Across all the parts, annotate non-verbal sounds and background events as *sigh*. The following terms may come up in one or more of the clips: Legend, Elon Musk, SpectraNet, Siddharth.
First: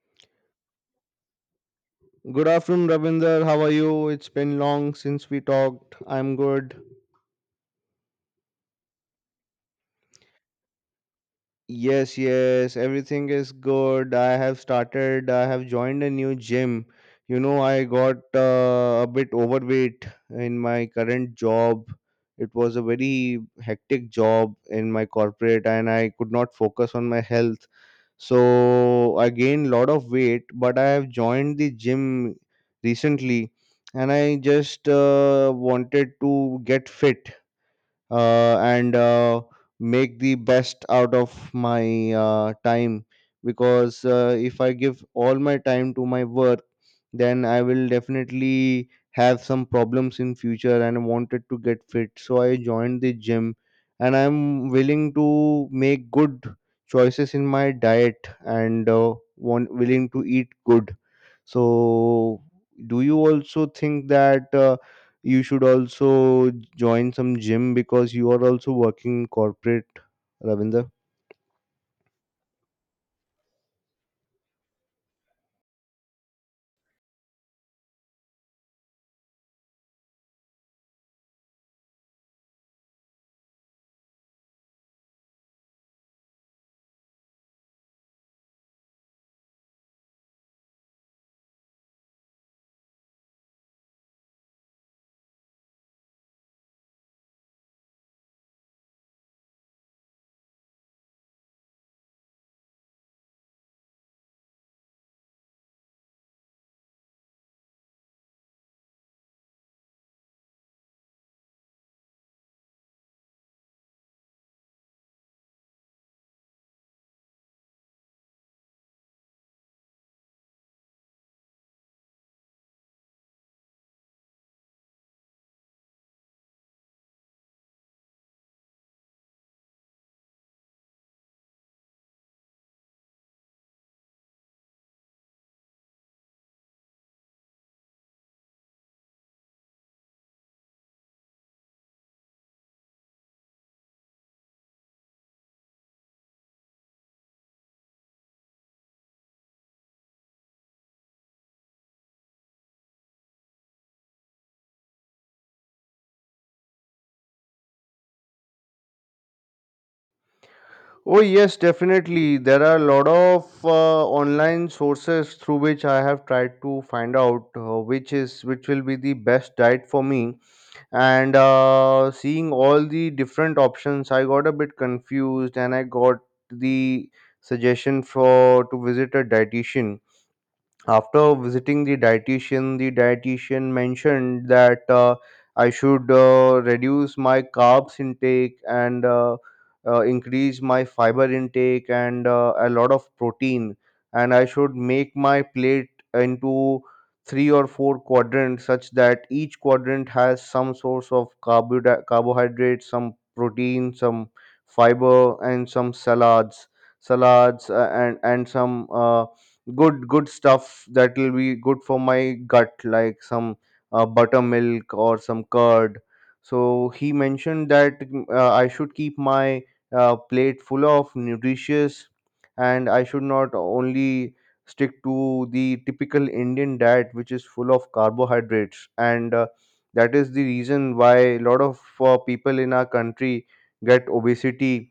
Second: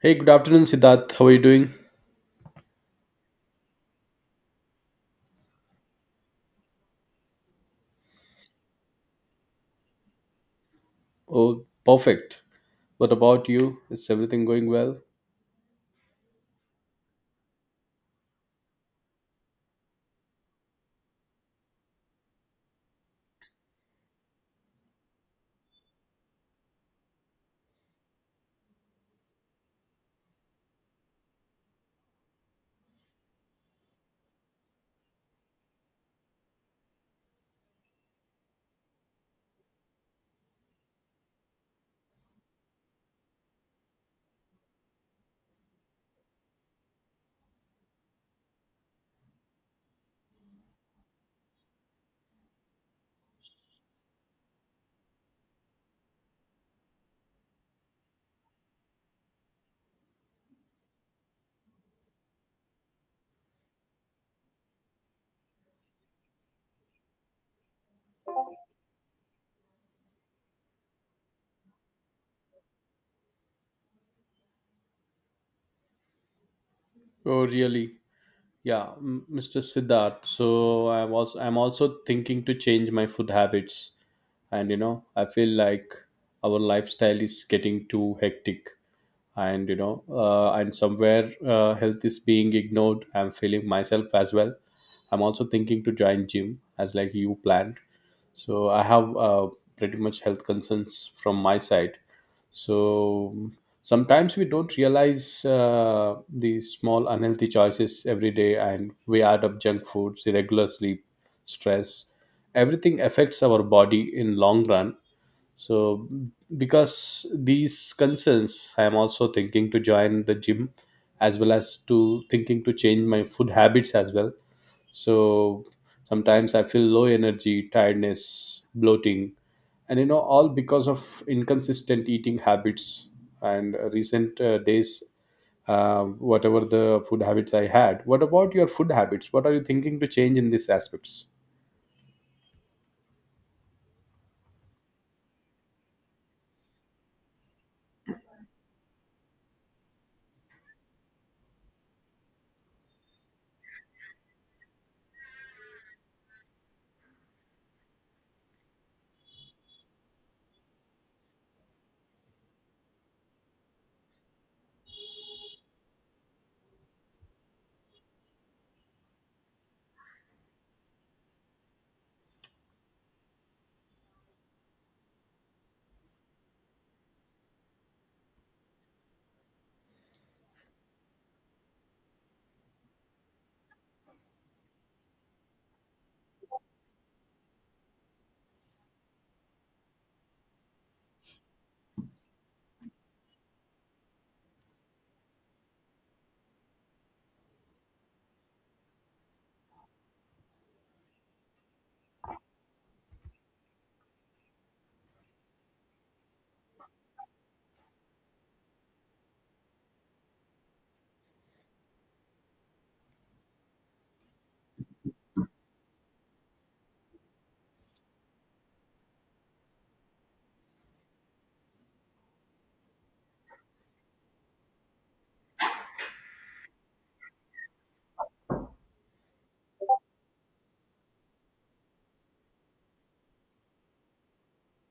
Hey, good afternoon, Siddharth. How are you doing? Good afternoon, Ravinder. How are you? It's been long since we talked. I'm good. Oh, Yes, perfect. yes, What everything about is you? Is good. Everything going well? I have joined a new gym. I got a bit overweight in my current job. It was a very hectic job in my corporate, and I could not focus on my health. So I gained lot of weight, but I have joined the gym recently, and I just wanted to get fit, and make the best out of my time, because if I give all my time to my work, then I will definitely have some problems in future, and I wanted to get fit, so I joined the gym. And I'm willing to make good choices in my diet, and want willing to eat good. So, do you also think that you should also join some gym, because you are also working in corporate, Ravinder? Oh, really? Yeah, Mr. Siddharth. I'm also thinking to change my food habits, and you know I feel like our lifestyle is getting too hectic, and you know and somewhere health is being ignored. I'm feeling myself as well. I'm also thinking to join gym as like you planned. So I have pretty much health concerns from my side. So sometimes we don't realize these small unhealthy choices every day, and we add up junk foods, irregular sleep, stress. Everything affects our body in long run. So because these concerns, I am also thinking to join the gym, as well as to thinking to change my food habits as well. So sometimes I feel low energy, tiredness, bloating, and you know, all because of inconsistent eating habits, and recent days, whatever the food habits I had. What about your food habits? What are you thinking to change in these aspects? Oh, yes, definitely. There are a lot of online sources through which I have tried to find out which will be the best diet for me. And seeing all the different options, I got a bit confused, and I got the suggestion for to visit a dietitian. After visiting the dietitian, the dietitian mentioned that I should reduce my carbs intake, and increase my fiber intake, and a lot of protein. And I should make my plate into three or four quadrants, such that each quadrant has some source of carbohydrate, some protein, some fiber, and some salads, and some good stuff that will be good for my gut, like some buttermilk or some curd. So he mentioned that I should keep my plate full of nutritious, and I should not only stick to the typical Indian diet, which is full of carbohydrates, and that is the reason why a lot of people in our country get obesity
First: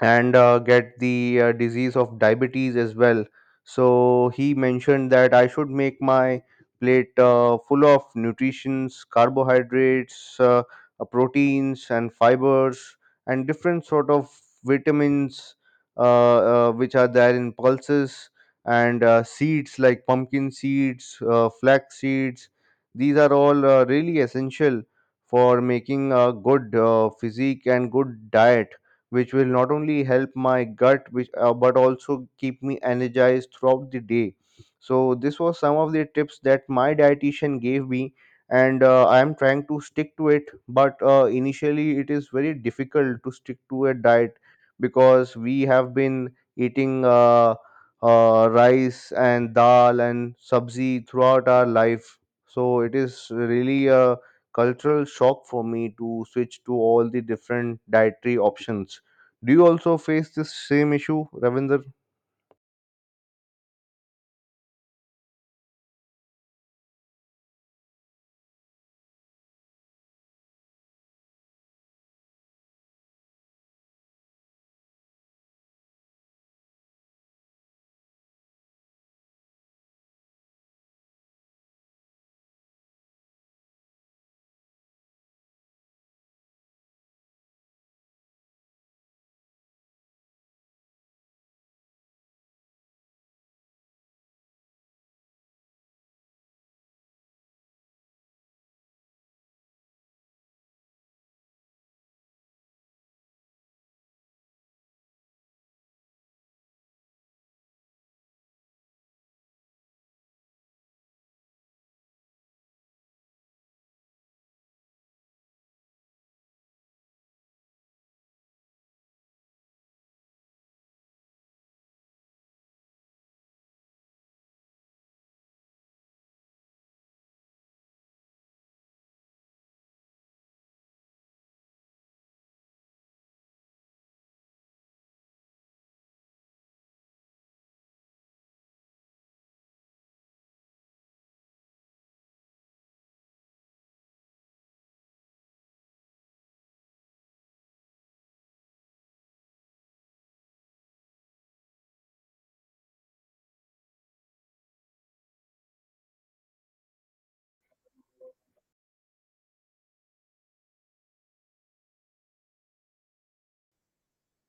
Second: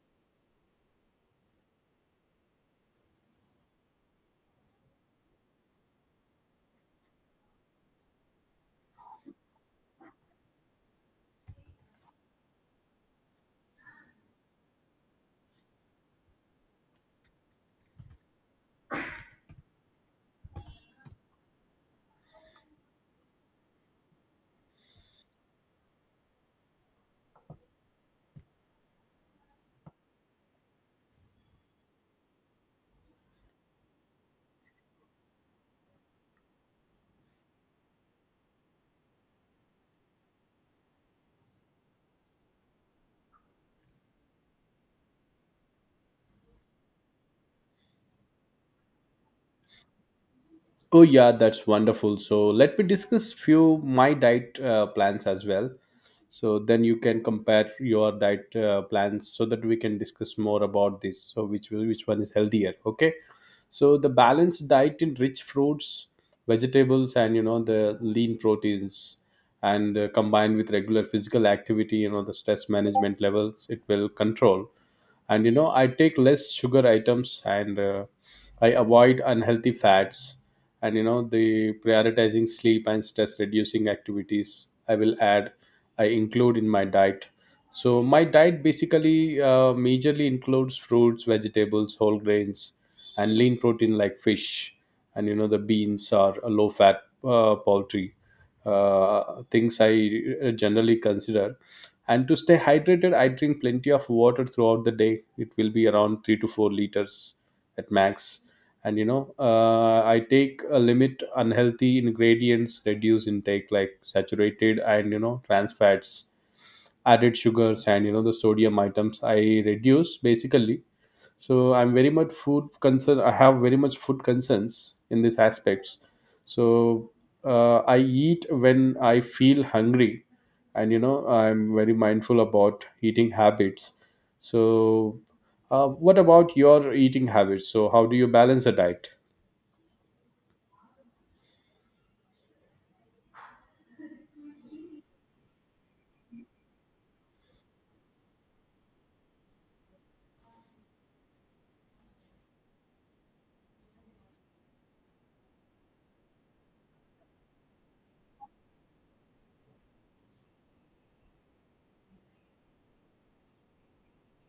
and get the disease of diabetes as well. So he mentioned that I should make my plate full of nutritions, carbohydrates, proteins, and fibers, and different sort of vitamins, uh, which are there in pulses, and seeds like pumpkin seeds, flax seeds. These are all really essential for making a good physique and good diet, which will not only help my gut, which but also keep me energized throughout the day. So this was some of the tips that my dietitian gave me, and I am trying to stick to it, but initially it is very difficult to stick to a diet, because we have been eating rice and dal and Oh sabzi yeah, throughout our that's life. wonderful. So let So me it is discuss few really my a diet cultural plans shock as for well. me to So switch to then you all the can compare different your dietary diet options. plans so Do you that we also can face discuss this more same about this. issue, So Ravinder? Which one is healthier? Okay. So the balanced diet in rich fruits, vegetables, and you know the lean proteins, and combined with regular physical activity, you know, the stress management levels, it will control. And you know, I take less sugar items, and I avoid unhealthy fats, and you know, the prioritizing sleep and stress reducing activities I will add, I include in my diet. So my diet basically majorly includes fruits, vegetables, whole grains, and lean protein like fish, and you know, the beans or low fat poultry things I generally consider. And to stay hydrated, I drink plenty of water throughout the day. It will be around 3 to 4 liters at max. And you know, I take a limit unhealthy ingredients, reduce intake, like saturated and you know, trans fats, added sugars, and you know, the sodium items I reduce basically. So I'm very much food concern, I have very much food concerns in these aspects. So I eat when I feel hungry, and you know, I'm very mindful about eating habits. So what about your eating habits? So how do you balance a diet?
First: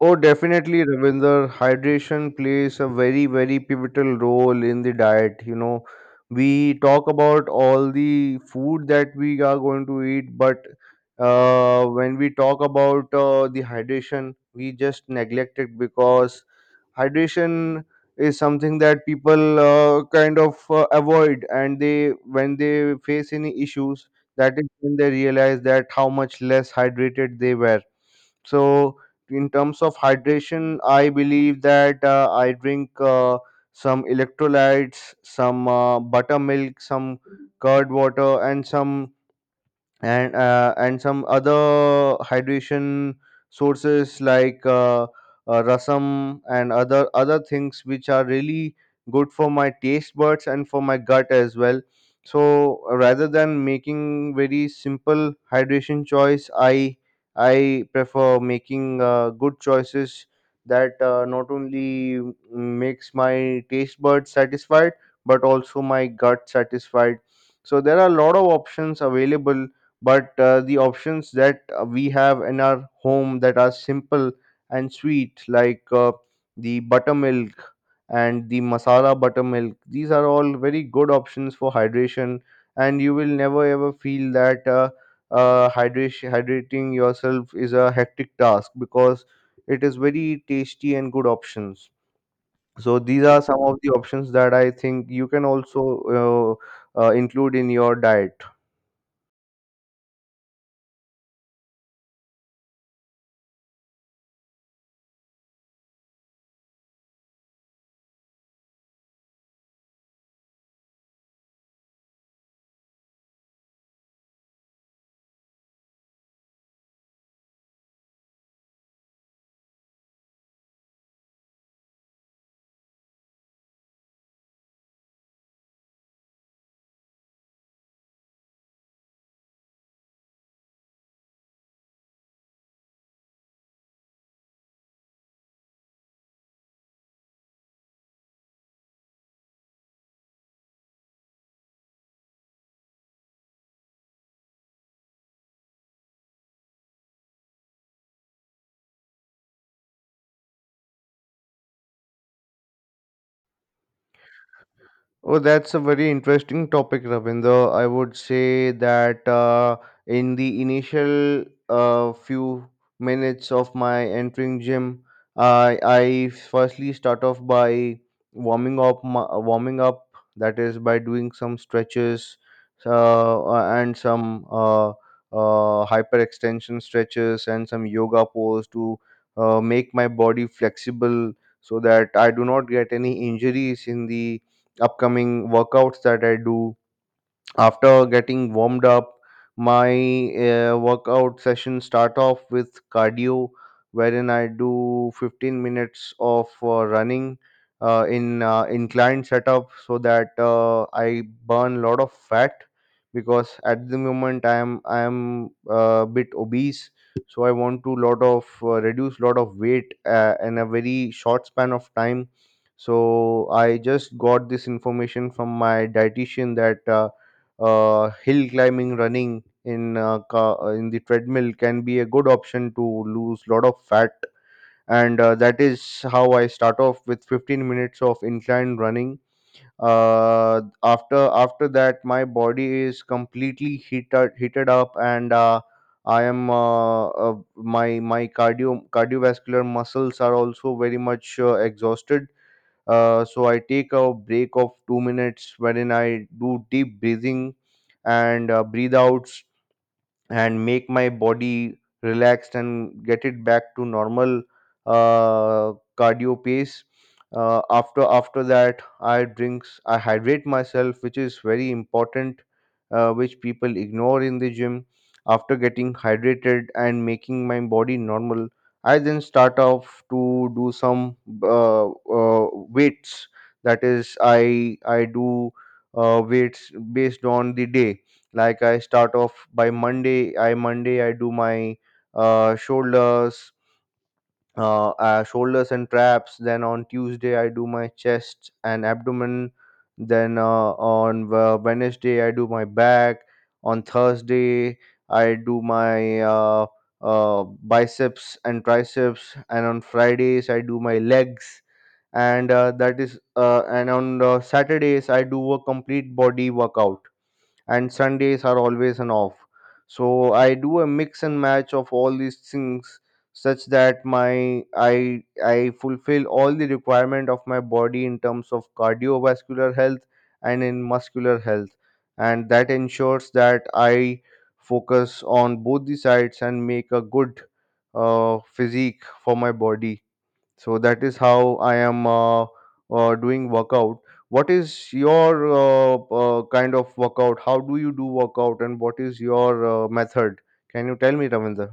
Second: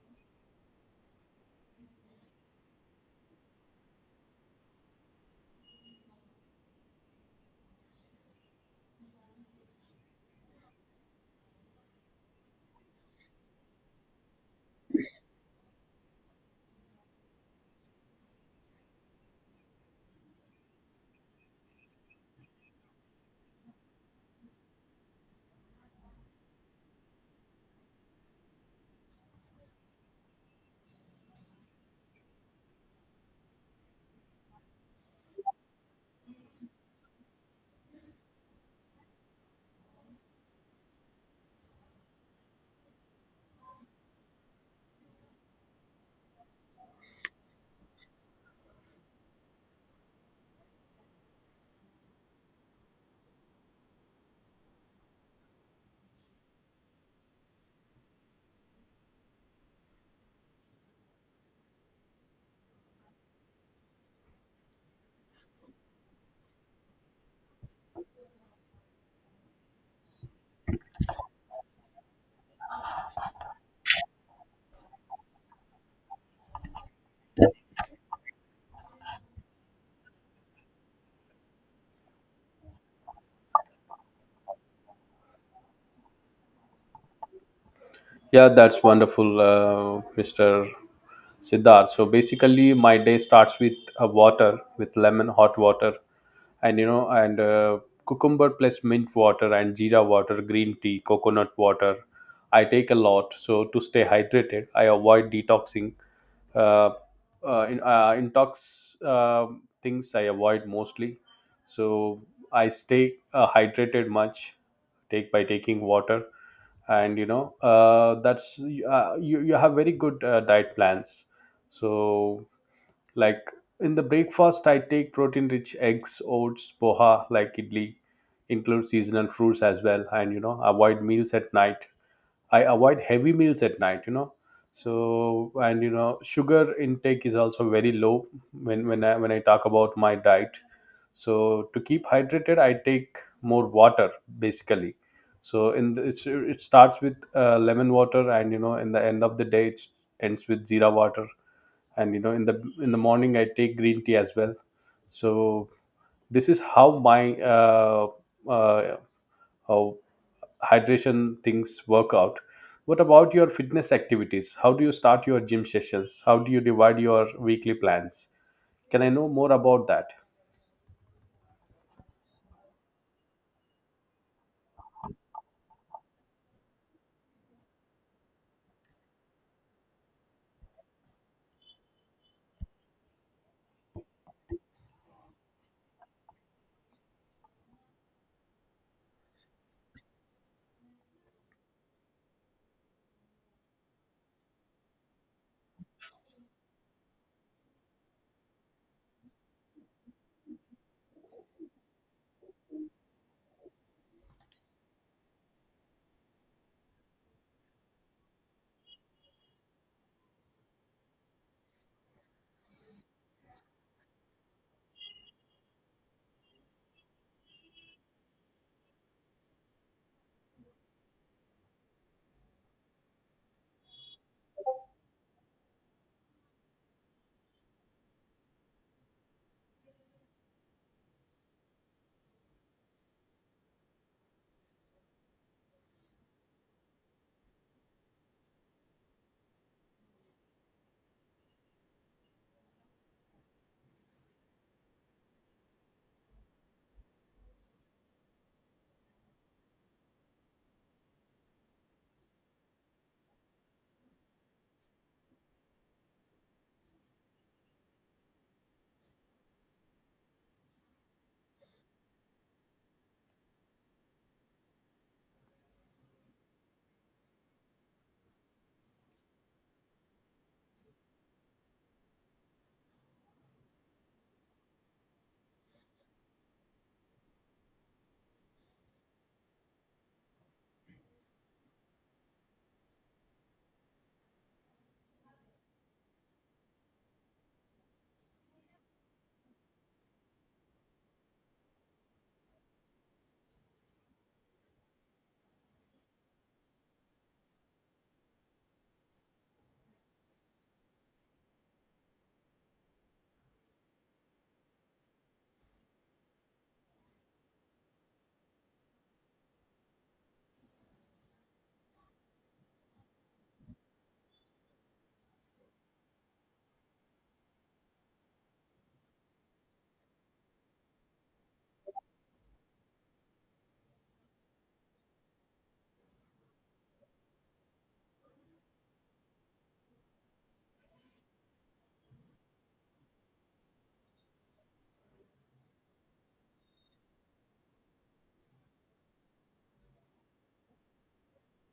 Oh, definitely, Ravinder. Hydration plays a very, very pivotal role in the diet. You know, we talk about all the food that we are going to eat, but when we talk about the hydration, we just neglect it, because hydration is something that people kind of avoid, and they, when they face any issues, that is when they realize that how much less hydrated they were. So in terms of hydration, I believe that I drink some electrolytes, some buttermilk, some curd water, and some other hydration sources like rasam and other things, which are really good for my taste buds and for my gut as well. So rather than making very simple hydration choice, I prefer making good choices that not only makes my taste buds satisfied, but also my gut satisfied. So there are a lot of options available, but the options that we have in our home that are simple and sweet, like the buttermilk and the masala buttermilk, these are all very good options for hydration, and you will never ever feel that hydration hydrating yourself is a hectic Yeah, task, that's because wonderful, it is very Mr. tasty and good options. Siddharth. So basically, my So day these are starts some with of the a options that water, I with think you lemon, can hot also water, and you know and include in your diet. cucumber plus mint water, and jeera water, green tea, coconut water I take a lot. So to stay hydrated, I avoid detoxing, uh, intox things I avoid mostly. So I stay hydrated much, take by taking water. And you know, that's you have very good diet plans. So like in the breakfast, I take protein rich eggs, oats, poha, like idli, include seasonal fruits as well. And you know, avoid meals at night, I avoid heavy meals at night, you know. So and you know, sugar intake is also very low when I talk about my diet. So to keep hydrated, I take more water basically. So it starts with lemon water, and you know, in the end of the day, it ends with zira water. And you know, in the morning I take green tea as well. So Oh, that's a very this is interesting how topic, my Ravinder. I would say uh, that how in the hydration initial things work out. few What about your minutes of fitness my activities? entering How do you gym, start your gym I sessions? I How do you firstly divide start your off weekly by plans? warming Can upI know more about that? That is by doing some stretches uh, and some hyperextension stretches and some yoga pose to make my body flexible, so that I do not get any injuries in the upcoming workouts that I do. After getting warmed up, my workout session start off with cardio, wherein I do 15 minutes of running in inclined setup, so that I burn a lot of fat, because at the moment I am a bit obese. So I want to lot of reduce lot of weight in a very short span of time. So I just got this information from my dietitian that hill climbing, running in in the treadmill can be a good option to lose lot of fat. And that is how I start off with 15 minutes of incline running. After that, my body is completely heated up, and I am my cardiovascular muscles are also very much exhausted. So I take a break of 2 minutes, wherein I do deep breathing and breathe out, and make my body relaxed, and get it back to normal uh, cardio pace. After that, I hydrate myself, which is very important, which people ignore in the gym. After getting hydrated and making my body normal, I then start off to do some weights. That is, I do weights based on the day. Like I start off by Monday, I do my uh, shoulders shoulders and traps. Then on Tuesday I do my chest and abdomen, then on Wednesday I do my back. On Thursday I do my biceps and triceps, and on Fridays I do my legs. And that is and on Saturdays I do a complete body workout, and Sundays are always an off. So I do a mix and match of all these things, such that my I fulfill all the requirement of my body in terms of cardiovascular health and in muscular health. And that ensures that I focus on both the sides and make a good physique for my body. So that is how I am doing workout. What is your kind of workout? How do you do workout, and what is your method? Can you tell me, Ravinder?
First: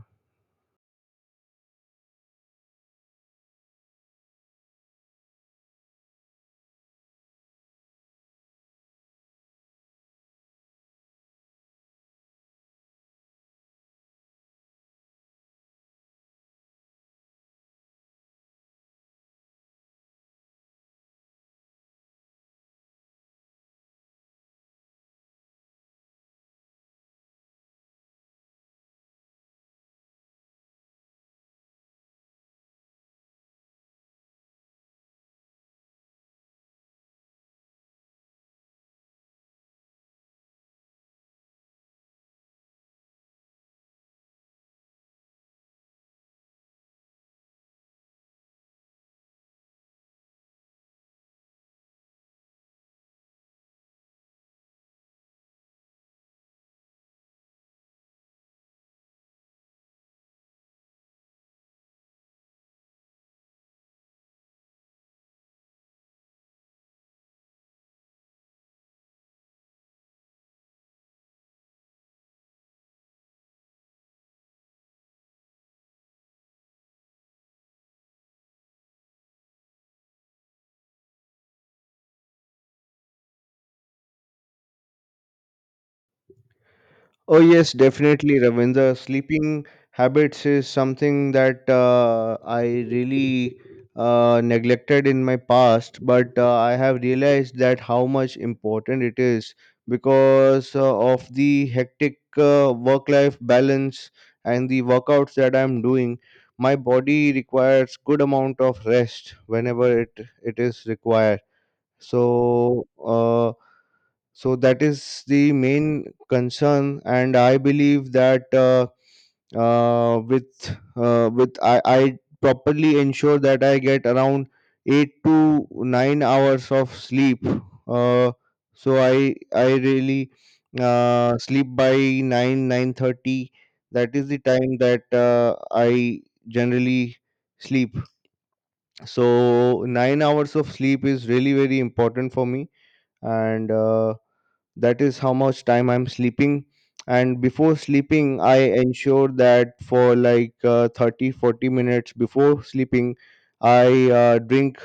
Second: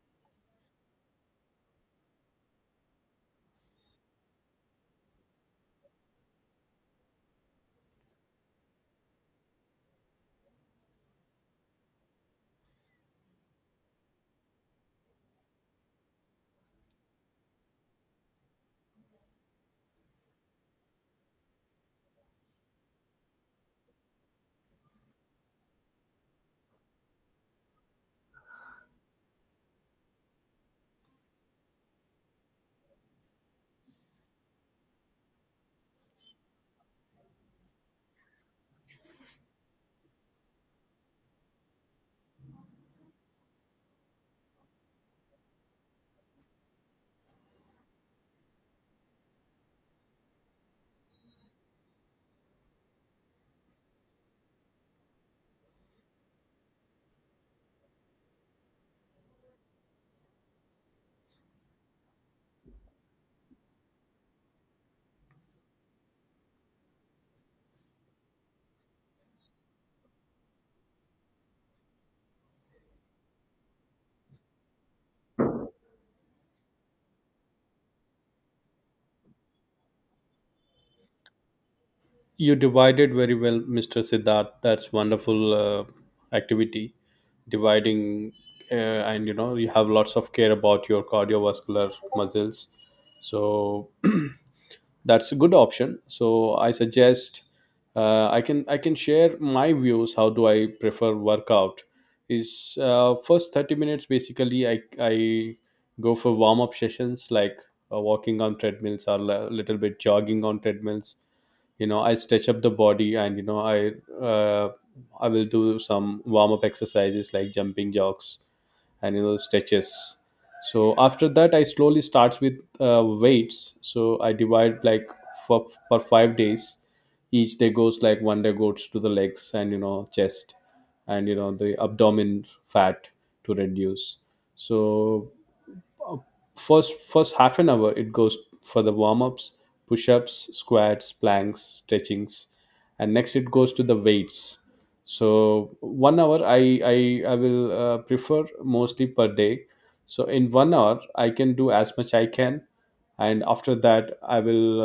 You divided very well, Mr. Siddharth. That's wonderful activity. Oh yes, Dividing, definitely, Ravindra. and you know, Sleeping you have lots of habits care is about your something that cardiovascular I muscles. really So *clears throat* neglected in that's a my good option. past, but So I I have suggest, realized that how uh, much i can i can important it share is, my views how do I because prefer of the workout hectic is work-life first 30 minutes balance basically. and i the workouts that i I'm go doing. for warm up My sessions, body like requires good walking on amount of treadmills or rest a little bit whenever it jogging it on is treadmills. required. You know, I stretch up the So. body, and you Uh, know i so uh, that is I will the do main some warm up concern, exercises and like I jumping believe jocks that and you know, stretches. So after that, with I I, slowly I starts with properly ensure that I weights. get So I around divide like 8 to for 9 five hours days of sleep. each day goes like uh, one day goes so to the i legs and i you know, really chest, and you know, sleep the by abdomen 9 fat 9:30. to That reduce. is the time that So uh, I first generally first half an hour sleep. it goes for the warm-ups, So 9 push-ups, hours of sleep squats, is really planks, very important for stretchings, me. and next it And goes to the weights. that is how much So time I'm 1 hour sleeping. I And will before sleeping, prefer I mostly ensure per day. that for So in like one hour I 30 can forty do as minutes much I can, before sleeping, and after I that I drink will